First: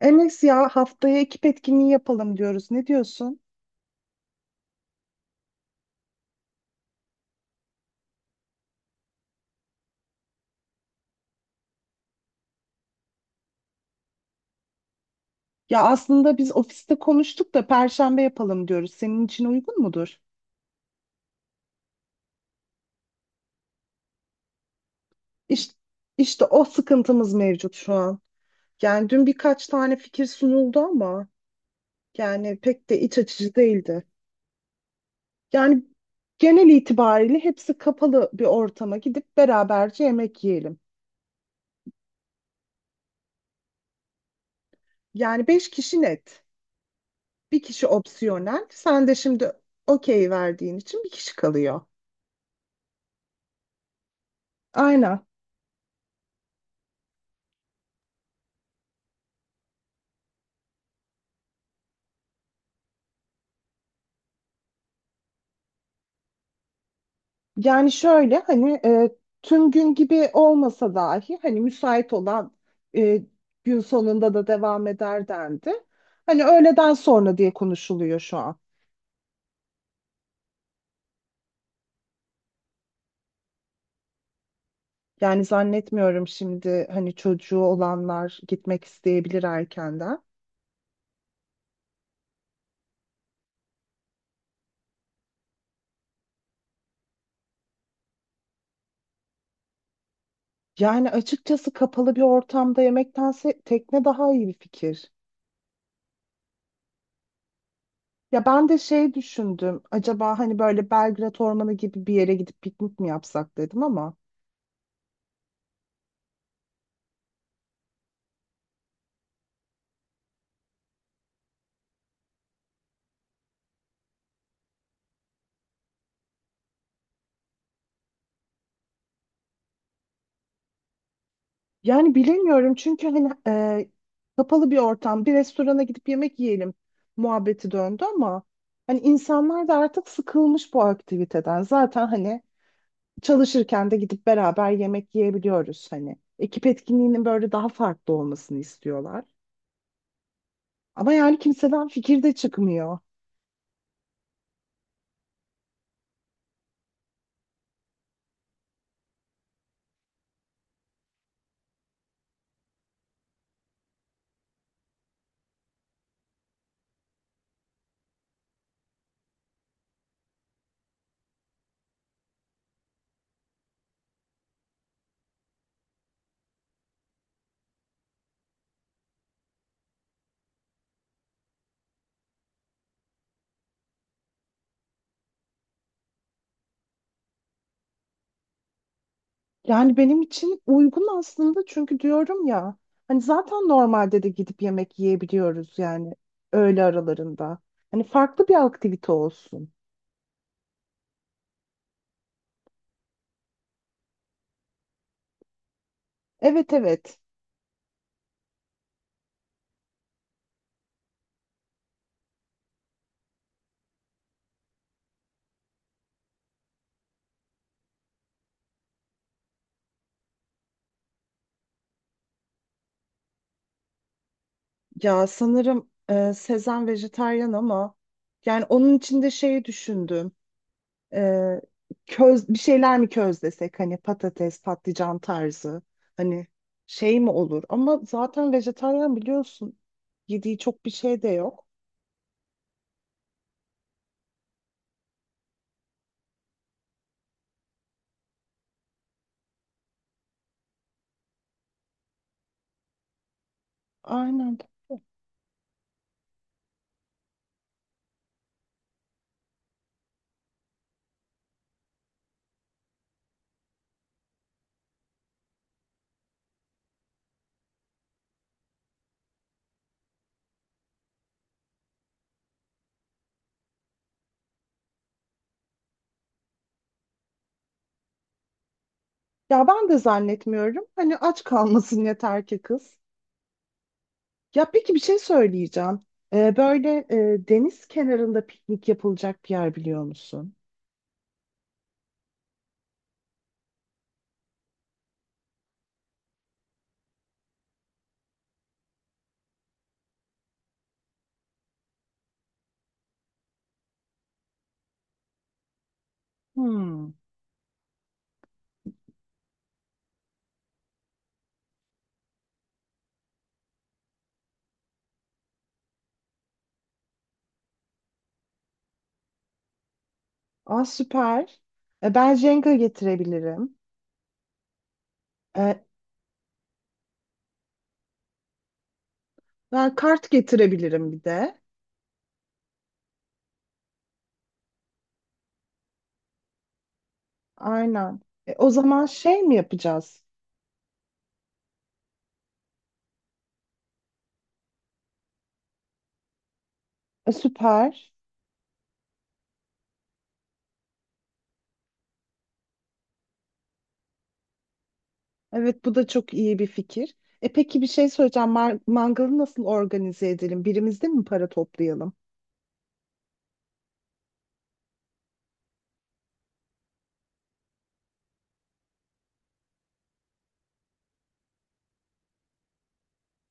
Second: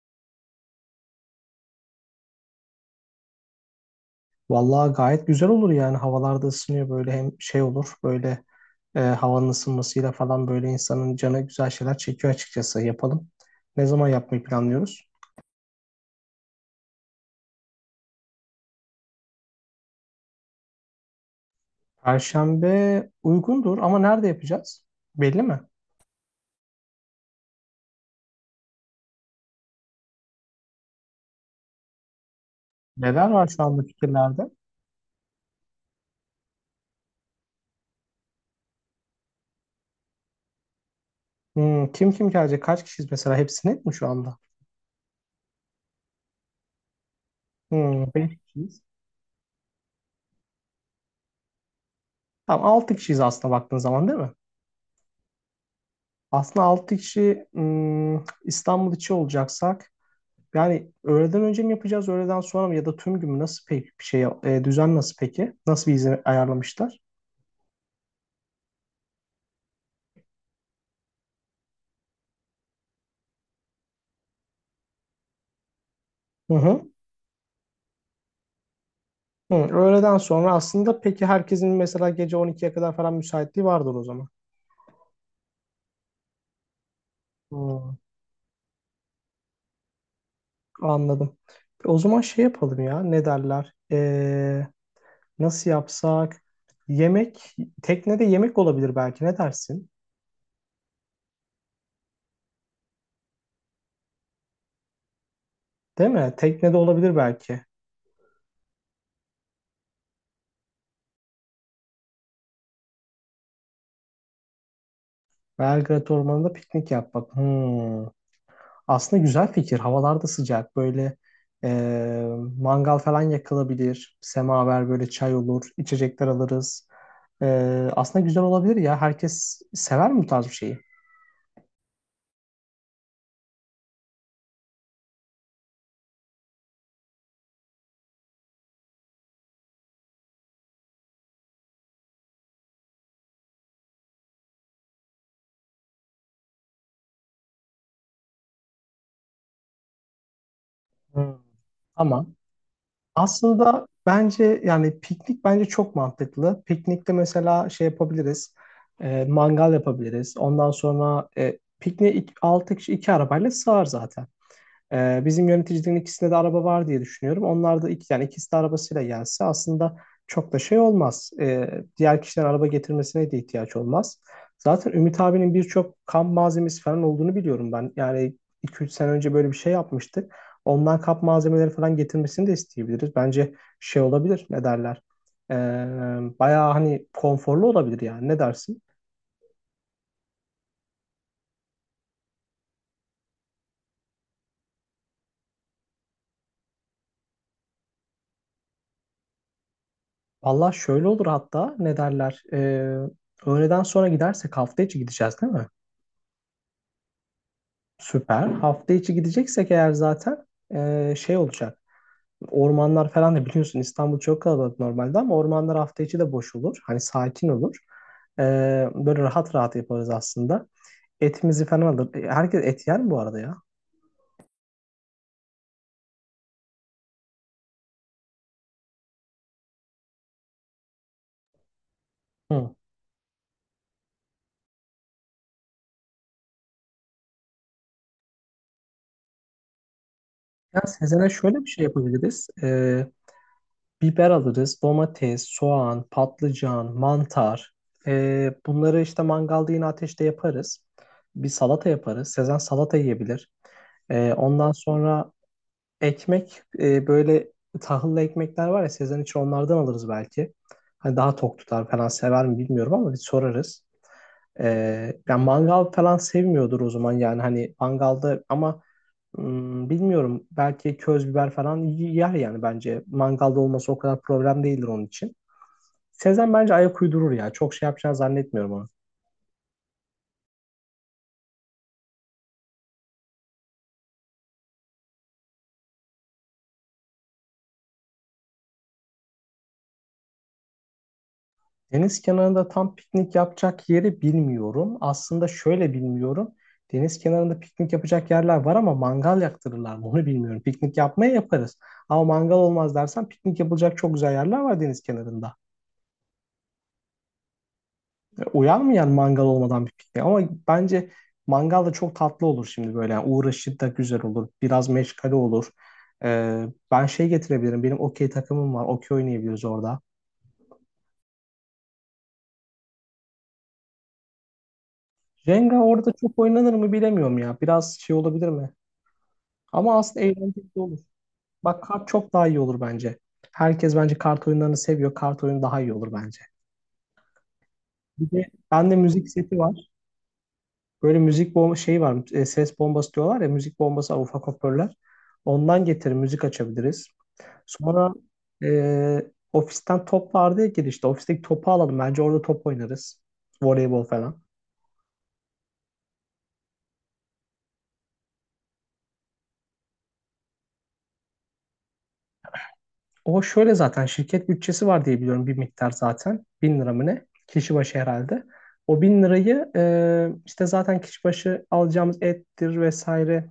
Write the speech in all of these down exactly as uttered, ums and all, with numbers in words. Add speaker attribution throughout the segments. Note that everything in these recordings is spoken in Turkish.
Speaker 1: Enes ya haftaya ekip etkinliği yapalım diyoruz. Ne diyorsun?
Speaker 2: Vallahi gayet güzel olur yani havalarda ısınıyor böyle hem şey olur böyle e, havanın ısınmasıyla falan böyle insanın canı güzel şeyler çekiyor açıkçası yapalım. Ne zaman yapmayı planlıyoruz?
Speaker 1: Ya aslında biz ofiste konuştuk da Perşembe yapalım diyoruz. Senin için uygun mudur?
Speaker 2: Perşembe uygundur ama nerede yapacağız? Belli mi?
Speaker 1: İşte, işte o sıkıntımız mevcut şu an. Yani dün birkaç tane fikir sunuldu ama yani pek de iç
Speaker 2: Neler var
Speaker 1: açıcı
Speaker 2: şu anda
Speaker 1: değildi.
Speaker 2: fikirlerde?
Speaker 1: Yani genel itibariyle hepsi kapalı bir ortama gidip beraberce yemek yiyelim.
Speaker 2: Hmm, kim kim gelecek? Kaç kişiyiz mesela? Hepsi net mi şu anda?
Speaker 1: Yani beş kişi net. Bir kişi
Speaker 2: Hmm, beş
Speaker 1: opsiyonel.
Speaker 2: kişiyiz.
Speaker 1: Sen de şimdi okey verdiğin için bir kişi kalıyor.
Speaker 2: Tamam, altı kişiyiz aslında baktığın zaman, değil mi?
Speaker 1: Aynen.
Speaker 2: Aslında altı kişi hmm, İstanbul içi olacaksak yani öğleden önce mi yapacağız, öğleden sonra mı, ya da tüm gün mü? Nasıl peki bir şey, e, düzen nasıl peki? Nasıl bir izin ayarlamışlar?
Speaker 1: Yani şöyle hani e, tüm gün gibi olmasa dahi hani müsait olan e, gün sonunda da devam eder dendi. Hani
Speaker 2: Hı hı.
Speaker 1: öğleden sonra diye konuşuluyor şu an.
Speaker 2: Hı, öğleden sonra aslında. Peki herkesin mesela gece on ikiye kadar falan müsaitliği vardır o zaman.
Speaker 1: Yani zannetmiyorum şimdi hani çocuğu
Speaker 2: Hı,
Speaker 1: olanlar gitmek isteyebilir erkenden.
Speaker 2: anladım. O zaman şey yapalım ya, ne derler? E, nasıl yapsak? Yemek, teknede yemek olabilir belki, ne dersin?
Speaker 1: Yani açıkçası kapalı bir ortamda yemektense tekne daha iyi bir fikir.
Speaker 2: Değil mi? Teknede olabilir belki.
Speaker 1: Ya ben de şey düşündüm. Acaba hani böyle Belgrad Ormanı gibi bir yere gidip piknik mi yapsak dedim ama.
Speaker 2: Belgrad Ormanı'nda piknik yapmak. Hı. Aslında güzel fikir. Havalar da sıcak. Böyle e, mangal falan yakılabilir. Semaver böyle, çay olur. İçecekler alırız. E, Aslında güzel olabilir ya. Herkes sever mi bu tarz bir şeyi?
Speaker 1: Yani bilemiyorum çünkü hani e, kapalı bir ortam, bir restorana gidip yemek yiyelim muhabbeti döndü ama hani insanlar da artık sıkılmış bu aktiviteden. Zaten hani çalışırken de gidip beraber yemek yiyebiliyoruz hani. Ekip etkinliğinin böyle daha farklı olmasını istiyorlar. Ama
Speaker 2: Hmm.
Speaker 1: yani kimseden fikir
Speaker 2: Tamam.
Speaker 1: de çıkmıyor.
Speaker 2: Aslında bence yani piknik bence çok mantıklı. Piknikte mesela şey yapabiliriz. E, mangal yapabiliriz. Ondan sonra e, pikniğe altı kişi iki arabayla sığar zaten. Ee, bizim yöneticilerin ikisinde de araba var diye düşünüyorum. Onlar da iki, yani ikisi de arabasıyla gelse aslında çok da şey olmaz. Ee, diğer kişilerin araba getirmesine de ihtiyaç olmaz. Zaten Ümit abinin birçok kamp malzemesi falan olduğunu biliyorum ben. Yani iki üç sene önce böyle bir şey yapmıştık. Ondan kamp malzemeleri falan getirmesini de isteyebiliriz. Bence şey olabilir, ne derler? Ee, Bayağı hani konforlu olabilir yani. Ne dersin?
Speaker 1: Yani benim için uygun aslında çünkü diyorum ya hani zaten normalde de gidip yemek yiyebiliyoruz yani öğle aralarında. Hani farklı bir aktivite olsun.
Speaker 2: Valla şöyle olur hatta, ne derler? Ee, öğleden sonra gidersek hafta içi gideceğiz, değil mi?
Speaker 1: Evet evet.
Speaker 2: Süper. Hafta içi gideceksek eğer zaten ee, şey olacak. Ormanlar falan da biliyorsun, İstanbul çok kalabalık normalde ama ormanlar hafta içi de boş olur. Hani sakin olur. Ee, Böyle rahat rahat yaparız aslında. Etimizi falan alır. E, Herkes et yer mi bu arada ya?
Speaker 1: Ya sanırım e, Sezen vejetaryen ama yani onun içinde şeyi düşündüm. E, köz bir
Speaker 2: Hı.
Speaker 1: şeyler mi közlesek hani patates, patlıcan tarzı hani şey mi olur? Ama zaten vejetaryen biliyorsun yediği
Speaker 2: Ya
Speaker 1: çok bir şey de
Speaker 2: Sezen'e şöyle
Speaker 1: yok.
Speaker 2: bir şey yapabiliriz. Ee, Biber alırız, domates, soğan, patlıcan, mantar. Ee, bunları işte mangalda yine ateşte yaparız. Bir salata yaparız. Sezen salata yiyebilir. Ee,
Speaker 1: Aynen.
Speaker 2: ondan sonra ekmek, e, böyle tahıllı ekmekler var ya, Sezen için onlardan alırız belki. Hani daha tok tutar falan, sever mi bilmiyorum ama bir sorarız. Ee, yani mangal falan sevmiyordur o zaman yani, hani mangalda ama Hmm, bilmiyorum. Belki köz biber falan y- yer yani bence. Mangalda olması o kadar problem değildir onun için. Sezen bence ayak uydurur ya. Çok şey yapacağını zannetmiyorum onu.
Speaker 1: Ya ben de zannetmiyorum. Hani aç kalmasın yeter ki kız. Ya peki bir şey söyleyeceğim. Ee, böyle e, deniz kenarında piknik yapılacak bir yer biliyor musun?
Speaker 2: Deniz kenarında tam piknik yapacak yeri bilmiyorum. Aslında şöyle bilmiyorum. Deniz kenarında piknik yapacak yerler var ama mangal yaktırırlar mı onu bilmiyorum. Piknik yapmaya yaparız. Ama mangal olmaz dersen piknik yapılacak çok güzel yerler var deniz kenarında.
Speaker 1: Hmm.
Speaker 2: Uyanmayan mangal olmadan bir piknik. Ama bence mangal da çok tatlı olur şimdi böyle. Yani uğraşı da güzel olur. Biraz meşgale olur. Ee, Ben şey getirebilirim. Benim okey takımım var. Okey oynayabiliriz orada.
Speaker 1: Aa süper. E, ben Jenga getirebilirim.
Speaker 2: Jenga
Speaker 1: E,
Speaker 2: orada çok oynanır mı bilemiyorum ya. Biraz şey olabilir mi?
Speaker 1: ben
Speaker 2: Ama aslında
Speaker 1: kart
Speaker 2: eğlenceli de olur.
Speaker 1: getirebilirim bir de.
Speaker 2: Bak, kart çok daha iyi olur bence. Herkes bence kart oyunlarını seviyor. Kart oyunu daha iyi olur bence.
Speaker 1: Aynen.
Speaker 2: Bir de
Speaker 1: E, o
Speaker 2: bende
Speaker 1: zaman
Speaker 2: müzik
Speaker 1: şey mi
Speaker 2: seti var.
Speaker 1: yapacağız?
Speaker 2: Böyle müzik bomba şey var. E, ses bombası diyorlar ya. Müzik bombası var, ufak hoparlörler. Ondan getir, müzik açabiliriz.
Speaker 1: E, süper.
Speaker 2: Sonra e, ofisten top vardı ya girişte. Ofisteki topu alalım. Bence orada top oynarız. Voleybol falan.
Speaker 1: Evet, bu da çok iyi bir fikir. E peki bir şey söyleyeceğim. Mar- mangalı nasıl organize edelim? Birimizde mi para toplayalım?
Speaker 2: O şöyle, zaten şirket bütçesi var diye biliyorum bir miktar zaten. Bin lira mı ne? Kişi başı herhalde. O bin lirayı e, işte zaten kişi başı alacağımız ettir vesaire,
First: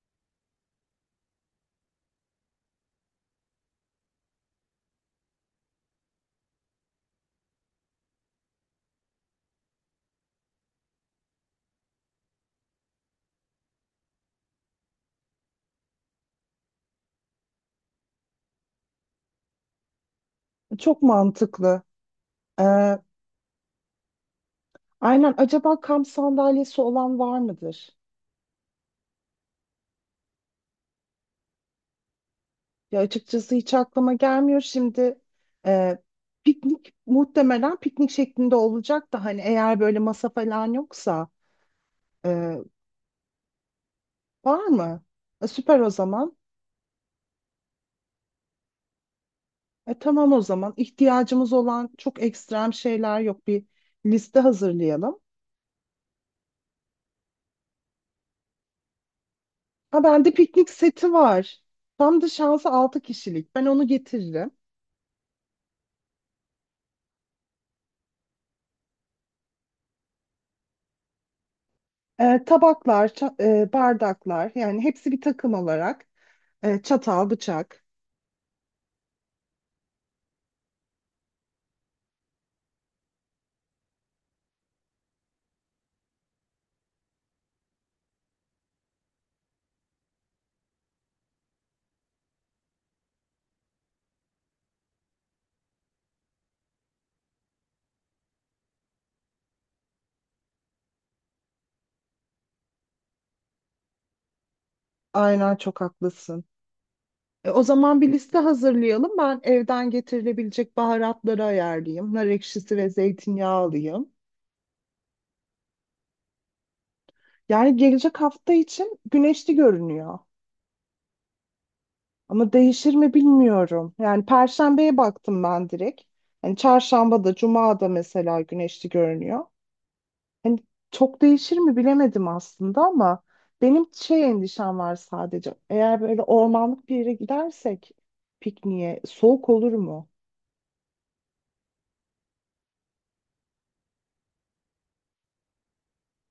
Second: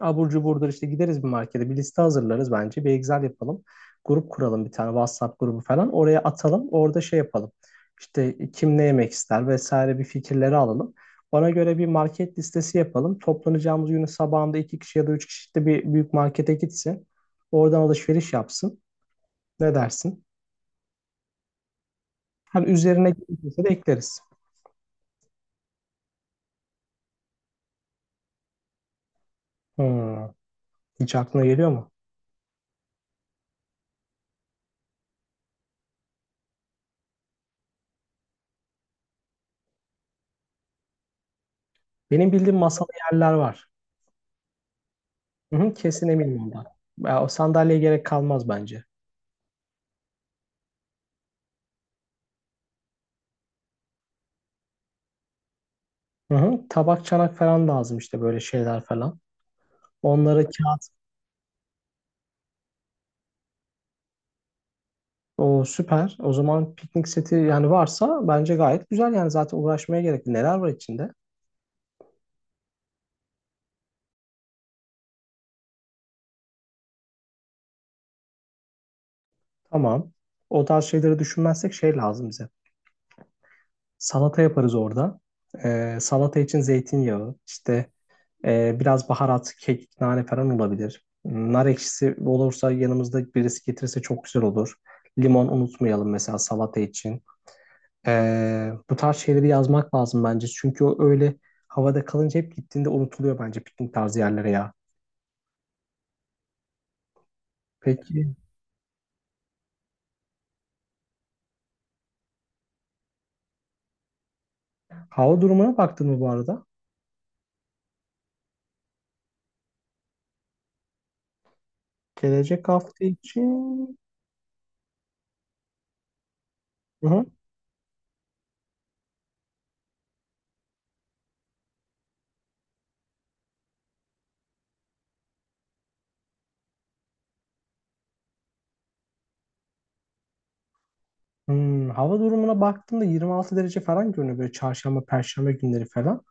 Speaker 2: abur cuburdur işte, gideriz bir markete, bir liste hazırlarız bence. Bir Excel yapalım. Grup kuralım, bir tane WhatsApp grubu falan. Oraya atalım. Orada şey yapalım. İşte kim ne yemek ister vesaire, bir fikirleri alalım. Ona göre bir market listesi yapalım. Toplanacağımız günün sabahında iki kişi ya da üç kişi işte bir büyük markete gitsin. Oradan alışveriş yapsın. Ne dersin?
Speaker 1: Çok mantıklı.
Speaker 2: Hani
Speaker 1: Ee,
Speaker 2: üzerine gelirse de ekleriz.
Speaker 1: aynen. Acaba kamp sandalyesi olan var mıdır?
Speaker 2: Hmm. Hiç aklına geliyor mu?
Speaker 1: Ya açıkçası hiç aklıma gelmiyor. Şimdi e, piknik muhtemelen piknik şeklinde olacak da hani eğer böyle masa falan yoksa
Speaker 2: Benim
Speaker 1: e,
Speaker 2: bildiğim masalı yerler var.
Speaker 1: var mı? E,
Speaker 2: Hı hı,
Speaker 1: süper o
Speaker 2: kesin
Speaker 1: zaman.
Speaker 2: eminim ondan. Ya, o sandalyeye gerek kalmaz bence.
Speaker 1: E, tamam o zaman. İhtiyacımız olan çok ekstrem şeyler yok. Bir liste hazırlayalım.
Speaker 2: Hı hı. Tabak, çanak falan lazım işte, böyle şeyler falan.
Speaker 1: Ha, bende
Speaker 2: Onlara
Speaker 1: piknik
Speaker 2: kağıt.
Speaker 1: seti var. Tam da şansı altı kişilik. Ben onu getiririm.
Speaker 2: O süper. O zaman piknik seti yani, varsa bence gayet güzel yani, zaten uğraşmaya gerek yok. Neler var içinde?
Speaker 1: Ee, tabaklar, ça- e, bardaklar yani hepsi bir takım olarak. Ee, çatal, bıçak.
Speaker 2: Tamam. O tarz şeyleri düşünmezsek şey lazım bize. Salata yaparız orada. Ee, salata için zeytinyağı, işte e, biraz baharat, kekik, nane falan olabilir. Nar ekşisi olursa, yanımızda birisi getirirse çok güzel olur. Limon unutmayalım mesela salata için. Ee, bu tarz şeyleri yazmak lazım bence. Çünkü o öyle havada kalınca hep, gittiğinde unutuluyor bence piknik tarzı yerlere ya.
Speaker 1: Aynen, çok haklısın. E, o zaman bir
Speaker 2: Peki
Speaker 1: liste hazırlayalım. Ben evden getirilebilecek baharatları ayarlayayım. Nar ekşisi ve zeytinyağı alayım.
Speaker 2: hava durumuna baktın mı bu arada?
Speaker 1: Yani gelecek hafta için güneşli görünüyor. Ama
Speaker 2: Gelecek
Speaker 1: değişir
Speaker 2: hafta
Speaker 1: mi bilmiyorum.
Speaker 2: için...
Speaker 1: Yani Perşembe'ye baktım ben direkt. Yani
Speaker 2: Hı
Speaker 1: Çarşamba
Speaker 2: hı.
Speaker 1: da, Cuma da mesela güneşli görünüyor. Hani çok değişir mi bilemedim aslında ama benim şey endişem var sadece. Eğer böyle ormanlık bir yere gidersek pikniğe soğuk olur mu?
Speaker 2: Hmm, hava durumuna baktığımda yirmi altı derece falan görünüyor böyle çarşamba, perşembe günleri falan.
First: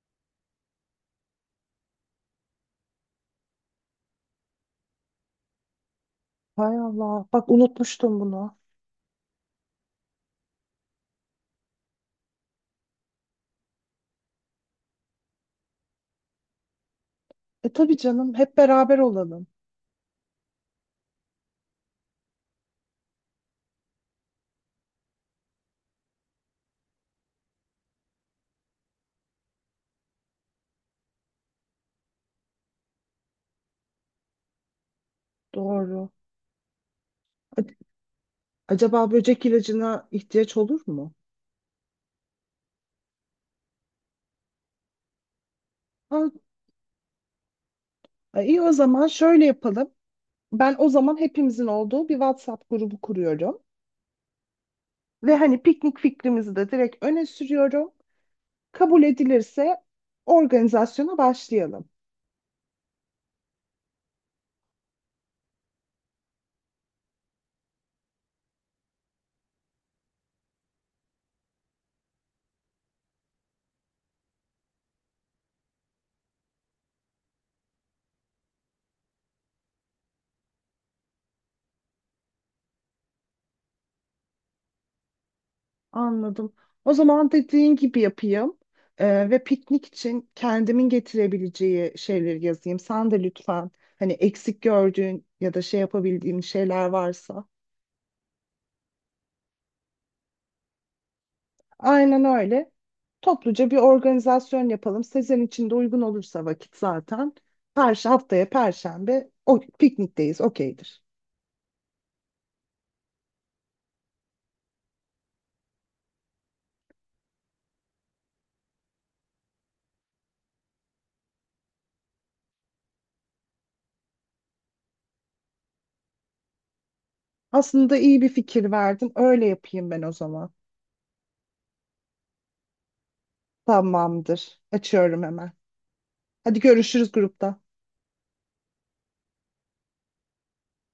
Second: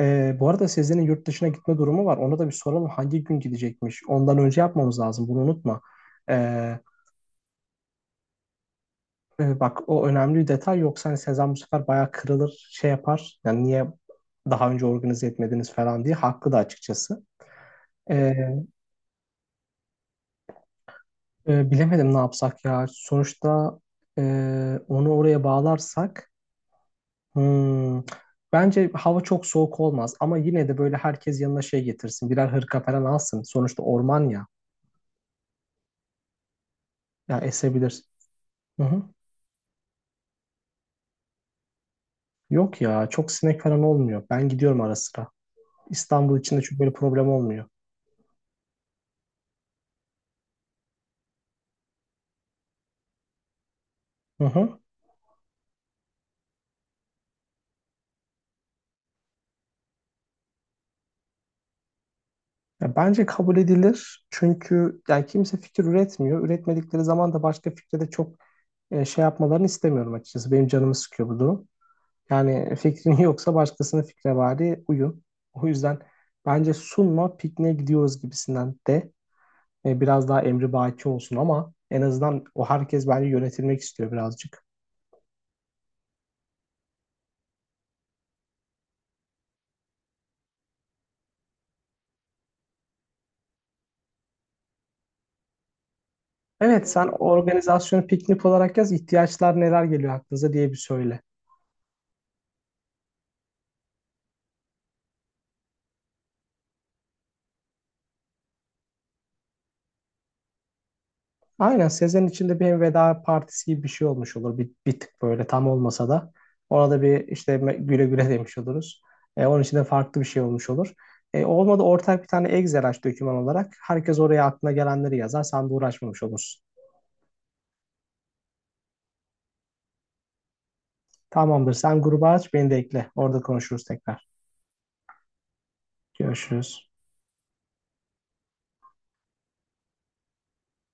Speaker 2: Ee, bu arada Sezen'in yurt dışına gitme durumu var. Ona da bir soralım hangi gün gidecekmiş. Ondan önce yapmamız lazım bunu, unutma.
Speaker 1: Hay
Speaker 2: Ee,
Speaker 1: Allah, bak unutmuştum bunu.
Speaker 2: Evet, bak, o önemli bir detay. Yoksa hani Sezen bu sefer bayağı kırılır, şey yapar yani, niye daha önce organize etmediniz falan diye haklı da açıkçası.
Speaker 1: E tabii canım,
Speaker 2: Ee,
Speaker 1: hep beraber olalım.
Speaker 2: e, Bilemedim, ne yapsak ya sonuçta. e, Onu oraya bağlarsak hmm, bence hava çok soğuk olmaz ama yine de böyle herkes yanına şey getirsin, birer hırka falan alsın, sonuçta orman ya,
Speaker 1: Doğru.
Speaker 2: ya
Speaker 1: A-
Speaker 2: esebilir. Hı hı.
Speaker 1: Acaba böcek ilacına ihtiyaç olur mu?
Speaker 2: Yok ya, çok sinek falan olmuyor, ben gidiyorum ara sıra
Speaker 1: Ha,
Speaker 2: İstanbul içinde, çünkü böyle problem olmuyor.
Speaker 1: e, iyi o zaman şöyle yapalım. Ben o zaman hepimizin olduğu bir WhatsApp grubu kuruyorum.
Speaker 2: Hı hı.
Speaker 1: Ve hani piknik fikrimizi de direkt öne sürüyorum. Kabul edilirse organizasyona başlayalım.
Speaker 2: Ya bence kabul edilir. Çünkü yani kimse fikir üretmiyor. Üretmedikleri zaman da başka fikre de çok e, şey yapmalarını istemiyorum açıkçası. Benim canımı sıkıyor bu durum. Yani fikrin yoksa başkasının fikre bari uyun. O yüzden bence sunma, pikniğe gidiyoruz gibisinden de e, biraz daha emri baki olsun ama en azından, o herkes bence yönetilmek istiyor birazcık.
Speaker 1: Anladım. O zaman dediğin gibi yapayım. Ee, ve piknik için kendimin getirebileceği şeyleri yazayım. Sen de lütfen hani eksik gördüğün ya da şey yapabildiğin şeyler
Speaker 2: Evet, sen
Speaker 1: varsa.
Speaker 2: organizasyonu piknik olarak yaz, ihtiyaçlar neler geliyor aklınıza diye bir söyle.
Speaker 1: Aynen öyle. Topluca bir organizasyon yapalım. Sezen için de uygun olursa vakit zaten. Perş haftaya Perşembe o piknikteyiz. Okeydir.
Speaker 2: Aynen, sezenin içinde bir hem veda partisi gibi bir şey olmuş olur. Bir, bir tık böyle, tam olmasa da. Ona da bir işte me- güle güle demiş oluruz. E, onun için de farklı bir şey olmuş olur. E, olmadı ortak bir tane Excel aç doküman olarak. Herkes oraya aklına gelenleri yazar. Sen de uğraşmamış olursun.
Speaker 1: Aslında iyi bir fikir verdin. Öyle yapayım ben o zaman.
Speaker 2: Tamamdır. Sen gruba aç, beni de ekle. Orada konuşuruz tekrar.
Speaker 1: Tamamdır. Açıyorum hemen. Hadi,
Speaker 2: Görüşürüz.
Speaker 1: görüşürüz grupta.